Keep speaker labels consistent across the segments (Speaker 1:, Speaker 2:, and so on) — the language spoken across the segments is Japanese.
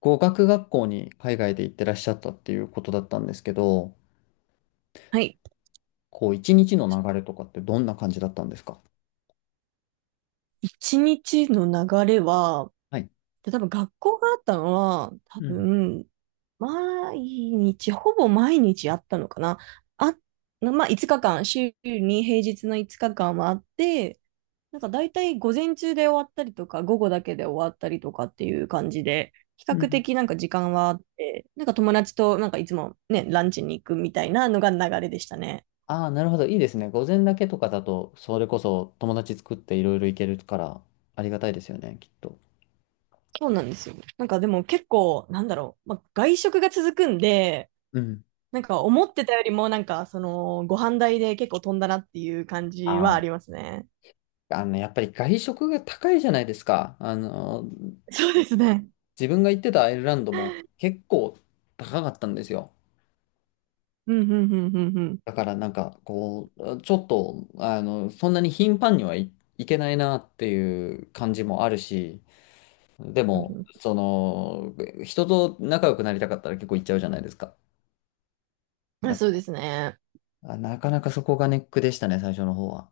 Speaker 1: 語学学校に海外で行ってらっしゃったっていうことだったんですけど、
Speaker 2: はい。
Speaker 1: こう、一日の流れとかってどんな感じだったんですか？
Speaker 2: 一日の流れは、
Speaker 1: はい。
Speaker 2: 多分学校があったのは、多
Speaker 1: うん。
Speaker 2: 分、毎日、ほぼ毎日あったのかな。あ、まあ、5日間、週に平日の5日間はあって、なんか大体午前中で終わったりとか、午後だけで終わったりとかっていう感じで、比
Speaker 1: う
Speaker 2: 較
Speaker 1: ん。
Speaker 2: 的なんか時間はあって、なんか友達となんかいつもね、ランチに行くみたいなのが流れでしたね。
Speaker 1: ああ、なるほど。いいですね。午前だけとかだと、それこそ友達作っていろいろ行けるから、ありがたいですよね、きっと。
Speaker 2: そうなんですよ。なんかでも結構、なんだろう、まあ、外食が続くんで、
Speaker 1: うん。
Speaker 2: なんか思ってたよりもなんかそのご飯代で結構飛んだなっていう感じはあ
Speaker 1: あ
Speaker 2: りますね。
Speaker 1: あ。あの、やっぱり外食が高いじゃないですか。あの、
Speaker 2: そうですね。
Speaker 1: 自分が行ってたアイルランドも結構高かったんですよ。
Speaker 2: うんうんうんうんうん
Speaker 1: だからなんかこう、ちょっと、あの、そんなに頻繁にはい、いけないなっていう感じもあるし、で
Speaker 2: うん
Speaker 1: も、
Speaker 2: うん。
Speaker 1: その、人と仲良くなりたかったら結構行っちゃうじゃないですか。
Speaker 2: あ、
Speaker 1: だ
Speaker 2: そうで
Speaker 1: か
Speaker 2: すね。
Speaker 1: ら、なかなかそこがネックでしたね、最初の方は。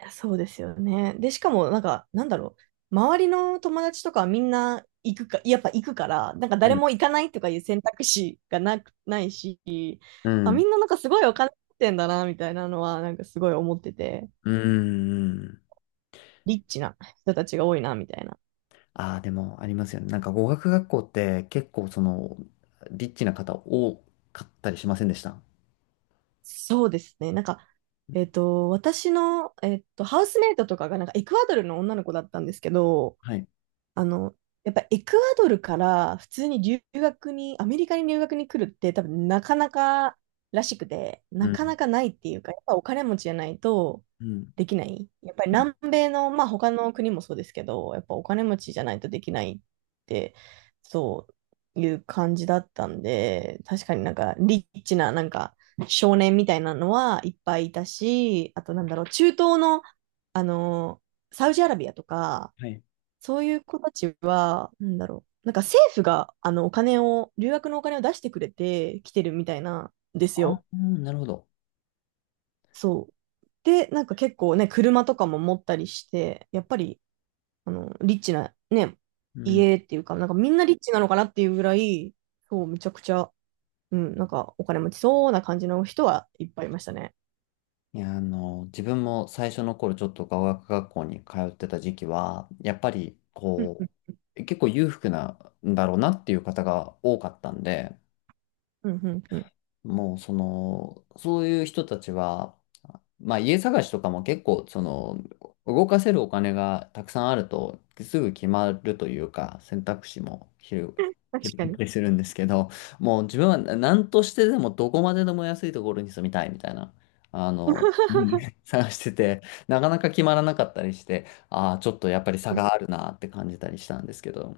Speaker 2: いやそうですよね。で、しかもなんかなんだろう。周りの友達とかはみんな行くか、やっぱ行くから、なんか
Speaker 1: う
Speaker 2: 誰
Speaker 1: ん。
Speaker 2: も行かないとかいう選択肢がないし、
Speaker 1: う
Speaker 2: あ、み
Speaker 1: ん。
Speaker 2: んななんかすごいお金持ってんだな、みたいなのはなんかすごい思ってて、
Speaker 1: うん。うん。
Speaker 2: リッチな人たちが多いな、みたいな。
Speaker 1: ああ、でもありますよね。なんか語学学校って結構その、リッチな方多かったりしませんでした？
Speaker 2: そうですね。なんか、私の、ハウスメイトとかが、なんか、エクアドルの女の子だったんですけど、
Speaker 1: はい。
Speaker 2: あの、やっぱエクアドルから普通に留学に、アメリカに留学に来るって多分なかなからしくて、
Speaker 1: う
Speaker 2: なか
Speaker 1: ん。
Speaker 2: なかないっていうか、やっぱお金持ちじゃないと
Speaker 1: うん。
Speaker 2: できない。やっぱり
Speaker 1: うん。
Speaker 2: 南米の、まあ他の国もそうですけど、やっぱお金持ちじゃないとできないって、そういう感じだったんで、確かになんかリッチななんか少年みたいなのはいっぱいいたし、あとなんだろう、中東の、あの、サウジアラビアとか、
Speaker 1: はい。
Speaker 2: そういう子たちは、なんだろう。なんか政府が、お金を、留学のお金を出してくれて来てるみたいなんです
Speaker 1: ああ、
Speaker 2: よ。
Speaker 1: なるほど。
Speaker 2: そう。で、なんか結構ね、車とかも持ったりして、やっぱり、リッチな、ね、
Speaker 1: うん。
Speaker 2: 家っていうか、なんかみんなリッチなのかなっていうぐらい、そう、めちゃくちゃ、うん、なんかお金持ちそうな感じの人はいっぱいいましたね。
Speaker 1: いや、あの、自分も最初の頃ちょっと語学学校に通ってた時期は、やっぱり
Speaker 2: うんう
Speaker 1: こ
Speaker 2: ん
Speaker 1: う、結構裕福なんだろうなっていう方が多かったんで、
Speaker 2: うんうんうん。
Speaker 1: もうその、そういう人たちはまあ家探しとかも結構、その、動かせるお金がたくさんあると、すぐ決まるというか、選択肢も広
Speaker 2: 確
Speaker 1: 広
Speaker 2: か
Speaker 1: がった
Speaker 2: に。
Speaker 1: りするんですけど、もう自分は何としてでもどこまででも安いところに住みたいみたいな、あの、うん、 探してて、なかなか決まらなかったりして、ああ、ちょっとやっぱり差があるなって感じたりしたんですけど。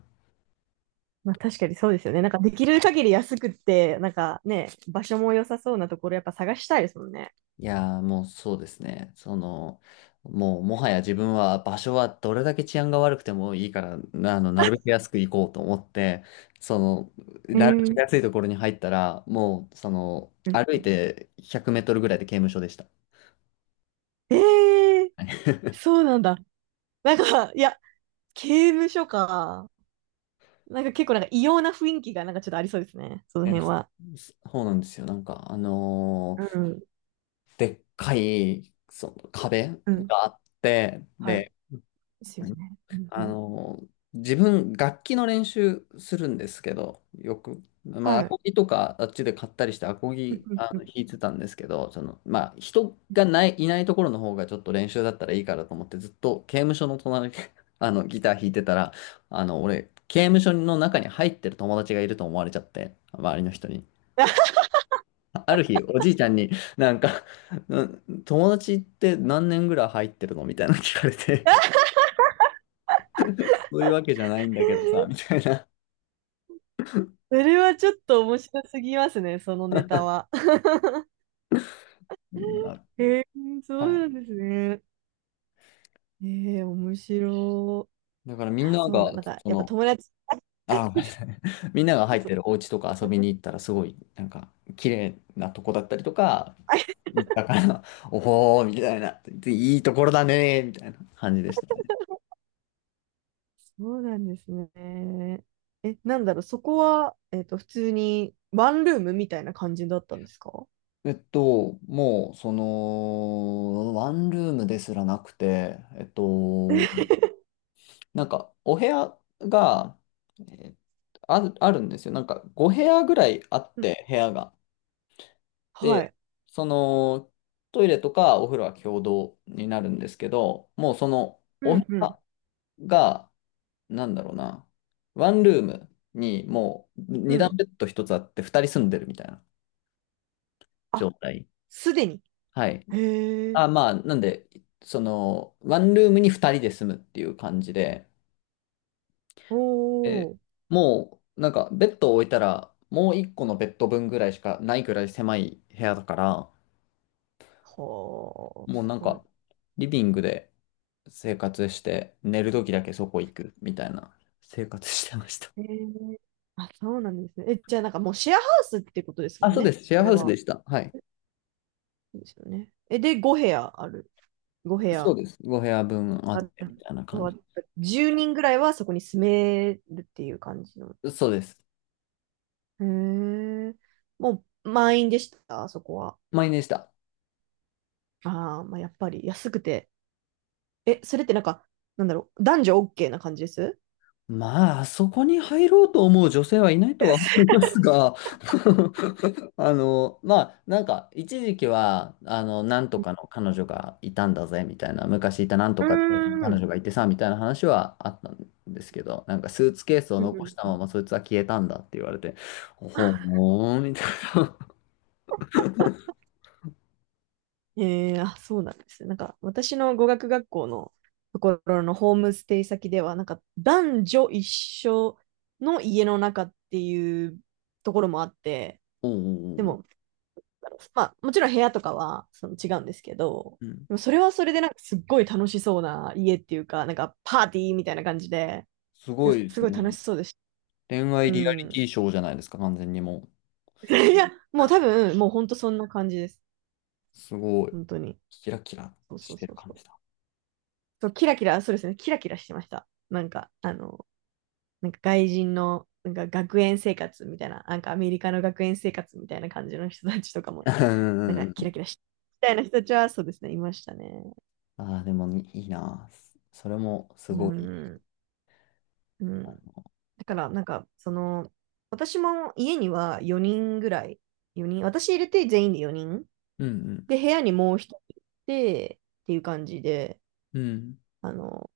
Speaker 2: まあ確かにそうですよね。なんかできる限り安くって、なんかね、場所も良さそうなところやっぱ探したいですもんね。
Speaker 1: いやー、もうそうですね。その、もうもはや自分は場所はどれだけ治安が悪くてもいいから、なあの、なるべく安く行こうと思って、その、
Speaker 2: え
Speaker 1: なるべく
Speaker 2: ー、
Speaker 1: 安いところに入ったら、もう、その、歩いて100メートルぐらいで刑務所でした。
Speaker 2: えー、そうなんだ。なんか、いや、刑務所か。なんか結構なんか異様な雰囲気がなんかちょっとありそうですね。その
Speaker 1: いや、
Speaker 2: 辺
Speaker 1: そ
Speaker 2: は。
Speaker 1: そうなんですよ。なんか、
Speaker 2: うん。
Speaker 1: でっかい、その壁
Speaker 2: うん。
Speaker 1: があって、
Speaker 2: はい。
Speaker 1: で、
Speaker 2: ですよね。うんう
Speaker 1: あ
Speaker 2: ん。
Speaker 1: の、自分、楽器の練習するんですけど、よく。まあ、ア
Speaker 2: はい。
Speaker 1: コギとか、あっちで買ったりして、アコ
Speaker 2: うん
Speaker 1: ギ、
Speaker 2: うん
Speaker 1: あ
Speaker 2: う
Speaker 1: の、
Speaker 2: ん。
Speaker 1: 弾いてたんですけど、その、まあ、人がない、いないところの方がちょっと練習だったらいいからと思って、ずっと刑務所の隣で あの、ギター弾いてたら、あの、俺、刑務所の中に入ってる友達がいると思われちゃって、周りの人に。ある日、おじいちゃんになんか、うん友達って何年ぐらい入ってるのみたいなの聞かれて、そういうわけじゃないんだけどさ、みたいな。
Speaker 2: それはちょっと面白すぎますね、そのネタは。
Speaker 1: うん。
Speaker 2: えー、そ
Speaker 1: は
Speaker 2: うな
Speaker 1: い。
Speaker 2: んですね。えー、面白い。
Speaker 1: だからみん
Speaker 2: あ、
Speaker 1: な
Speaker 2: そう
Speaker 1: が、
Speaker 2: なん、なんか、
Speaker 1: そ
Speaker 2: やっぱ
Speaker 1: の、
Speaker 2: 友達。
Speaker 1: ごめんな さい。みんなが入 っ
Speaker 2: そ
Speaker 1: て
Speaker 2: う。
Speaker 1: るお家とか遊びに行ったら、すごい、なんか、綺麗なとこだったりとか、
Speaker 2: あ、
Speaker 1: 行ったから、おほー、みたいな、いいところだねー、みたいな感じでしたね。
Speaker 2: そうなんですね。え、なんだろう、そこは、普通にワンルームみたいな感じだったんですか？
Speaker 1: もう、その、ワンルームですらなくて、なんか、お部屋が、えーあるんですよ。なんか、5部屋ぐらいあっ
Speaker 2: うん。
Speaker 1: て、部屋が。
Speaker 2: は
Speaker 1: で、
Speaker 2: い。
Speaker 1: そのトイレとかお風呂は共同になるんですけど、もうそのお
Speaker 2: う
Speaker 1: 部
Speaker 2: ん、うん、
Speaker 1: 屋が、なんだろうな、ワンルームにもう
Speaker 2: う
Speaker 1: 二段
Speaker 2: ん。
Speaker 1: ベッド一つあって二人住んでるみたいな状
Speaker 2: あ、
Speaker 1: 態。
Speaker 2: すでに。
Speaker 1: はい。
Speaker 2: へえ。
Speaker 1: あ、まあ、なんで、その、ワンルームに二人で住むっていう感じで、
Speaker 2: お
Speaker 1: えー
Speaker 2: ー。
Speaker 1: もう、なんかベッドを置いたら、もう一個のベッド分ぐらいしかないぐらい狭い部屋だから、
Speaker 2: はあ、
Speaker 1: もう
Speaker 2: す
Speaker 1: なん
Speaker 2: ごい。
Speaker 1: か、リビングで生活して、寝る時だけそこ行くみたいな生活してました。
Speaker 2: へえ。あ、そうなんですね。え、じゃあなんかもうシェアハウスってことで すも
Speaker 1: あ、
Speaker 2: ん
Speaker 1: そうで
Speaker 2: ね。
Speaker 1: す。シェ
Speaker 2: そ
Speaker 1: アハ
Speaker 2: れ
Speaker 1: ウス
Speaker 2: は。
Speaker 1: でした。はい。
Speaker 2: そうですよね。え、で、5部屋ある。5部
Speaker 1: そう
Speaker 2: 屋
Speaker 1: です。ご部屋分あ
Speaker 2: あ
Speaker 1: っ
Speaker 2: る。
Speaker 1: てみたいな感じ。
Speaker 2: 10人ぐらいはそこに住めるっていう感じの。
Speaker 1: そうです。
Speaker 2: へえ。もう満員でした、あそこは。
Speaker 1: 満員でした。
Speaker 2: ああ、まあ、やっぱり安くて。え、それってなんか、なんだろう、男女 OK な感じです？
Speaker 1: まあ、あそこに入ろうと思う女性はいないとは思いますが、あの、まあ、なんか、一時期は、あの、なんとかの彼女がいたんだぜ、みたいな、昔いたなんと
Speaker 2: う
Speaker 1: かって
Speaker 2: ーん。う
Speaker 1: 彼
Speaker 2: ん
Speaker 1: 女がいてさ、みたいな話はあったんですけど、なんか、スーツケースを
Speaker 2: う
Speaker 1: 残し
Speaker 2: ん。
Speaker 1: たまま、そいつは消えたんだって言われて、ほーん、みたいな。
Speaker 2: ええ。 あ、そうなんですね。なんか、私の語学学校のところのホームステイ先では、なんか、男女一緒の家の中っていうところもあって、
Speaker 1: おーおー
Speaker 2: で
Speaker 1: お
Speaker 2: も、
Speaker 1: ー、
Speaker 2: だろう、まあ、もちろん部屋とかはその違うんですけど、
Speaker 1: うん。
Speaker 2: でもそれはそれでなんかすっごい楽しそうな家っていうか、なんかパーティーみたいな感じで、
Speaker 1: す
Speaker 2: で
Speaker 1: ごいで
Speaker 2: す
Speaker 1: す
Speaker 2: ごい楽
Speaker 1: ね。
Speaker 2: しそうでした。
Speaker 1: 恋愛
Speaker 2: う
Speaker 1: リアリテ
Speaker 2: ん。
Speaker 1: ィショーじゃないですか、完全にもう。
Speaker 2: いや、もう多分、もう本当そんな感じです。
Speaker 1: すごい。
Speaker 2: 本当に。
Speaker 1: キラキラ
Speaker 2: そうそ
Speaker 1: し
Speaker 2: う
Speaker 1: て
Speaker 2: そ
Speaker 1: る
Speaker 2: う
Speaker 1: 感
Speaker 2: そう。
Speaker 1: じだ。
Speaker 2: そうキラキラ、そうですね、キラキラしてました。なんか、なんか外人の、なんか学園生活みたいな、なんかアメリカの学園生活みたいな感じの人たちとか も、
Speaker 1: うんう
Speaker 2: なん
Speaker 1: ん
Speaker 2: か
Speaker 1: う
Speaker 2: キラ
Speaker 1: ん、
Speaker 2: キラしてみたいな人たちは、そうですね、いましたね。
Speaker 1: ああ、でもいいな。それもす
Speaker 2: う
Speaker 1: ごい。
Speaker 2: ん。うん。だからなんか、その、私も家には4人ぐらい、4人、私入れて全員で4人。
Speaker 1: うん
Speaker 2: で、部屋にもう一人いて、っていう感じで、
Speaker 1: うん。うん。
Speaker 2: あの、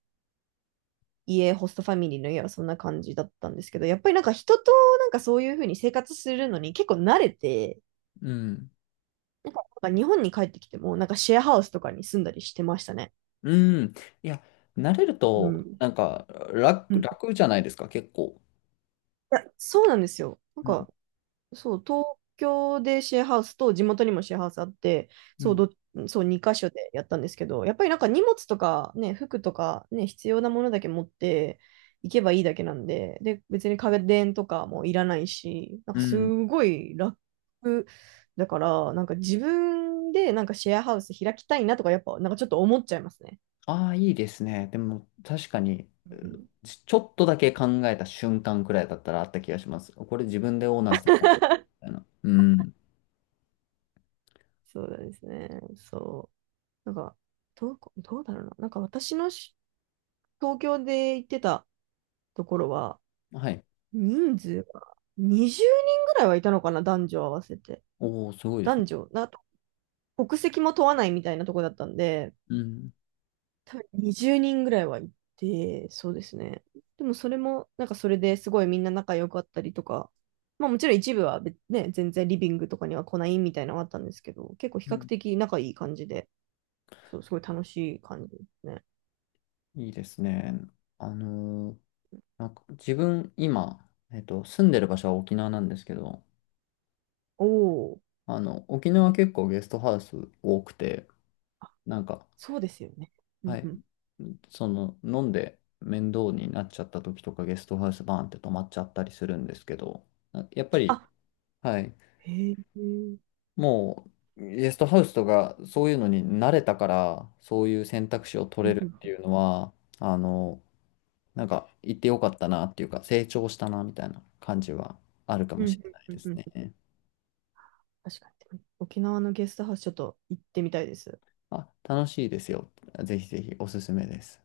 Speaker 2: ホストファミリーの家はそんな感じだったんですけど、やっぱりなんか人となんかそういう風に生活するのに結構慣れて、
Speaker 1: うん。
Speaker 2: なんか日本に帰ってきても、なんかシェアハウスとかに住んだりしてましたね。
Speaker 1: うん。いや、慣れる
Speaker 2: う
Speaker 1: と、
Speaker 2: ん。
Speaker 1: なんか
Speaker 2: う
Speaker 1: 楽、
Speaker 2: ん。い
Speaker 1: 楽じゃないですか、結構。
Speaker 2: や、そうなんですよ。なん
Speaker 1: うん。
Speaker 2: か、そう、東京でシェアハウスと地元にもシェアハウスあって、
Speaker 1: う
Speaker 2: そう、
Speaker 1: ん。
Speaker 2: ど、そう、2箇所でやったんですけど、やっぱりなんか荷物とかね、服とかね、必要なものだけ持って行けばいいだけなんで、で、別に家電とかもいらないし、なん
Speaker 1: う
Speaker 2: かす
Speaker 1: ん。
Speaker 2: ごい楽だから、なんか自分でなんかシェアハウス開きたいなとか、やっぱなんかちょっと思っちゃいますね。
Speaker 1: ああ、いいですね。でも、確かに、
Speaker 2: うん、
Speaker 1: ちょっとだけ考えた瞬間くらいだったらあった気がします。これ自分でオーナーしてたみたいな。うん。
Speaker 2: そうですね。そう。なんか、どうだろうな。なんか私のし東京で行ってたところは、
Speaker 1: はい。
Speaker 2: 人数が20人ぐらいはいたのかな、男女合わせて。
Speaker 1: おお、すごいです
Speaker 2: 男
Speaker 1: ね。
Speaker 2: 女、な、国籍も問わないみたいなとこだったんで、
Speaker 1: うん。
Speaker 2: 多分20人ぐらいはいて、そうですね。でもそれも、なんかそれですごいみんな仲良かったりとか、まあもちろん一部は別ね、全然リビングとかには来ないみたいなのがあったんですけど、結構比
Speaker 1: う
Speaker 2: 較
Speaker 1: ん。
Speaker 2: 的仲いい感じで、そう、すごい楽しい感じですね。
Speaker 1: いいですね。あのーなんか自分、今、住んでる場所は沖縄なんですけど、
Speaker 2: おお、
Speaker 1: あの、沖縄結構ゲストハウス多くて、なんか、
Speaker 2: そうですよね。う
Speaker 1: は
Speaker 2: んう
Speaker 1: い、
Speaker 2: ん、
Speaker 1: その、飲んで面倒になっちゃった時とかゲストハウスバーンって泊まっちゃったりするんですけど、やっぱり、
Speaker 2: あ、
Speaker 1: はい、
Speaker 2: へえ。うん
Speaker 1: もう、ゲストハウスとかそういうのに慣れたから、そういう選択肢を取
Speaker 2: う
Speaker 1: れ
Speaker 2: ん
Speaker 1: るっていうのは、あの、なんか、行ってよかったなっていうか、成長したなみたいな感じはあるか
Speaker 2: う
Speaker 1: もし
Speaker 2: ん
Speaker 1: れない
Speaker 2: う
Speaker 1: で
Speaker 2: んう
Speaker 1: す
Speaker 2: んうん。
Speaker 1: ね。
Speaker 2: 確かに。沖縄のゲストハウスちょっと行ってみたいです。
Speaker 1: あ、楽しいですよ。ぜひぜひおすすめです。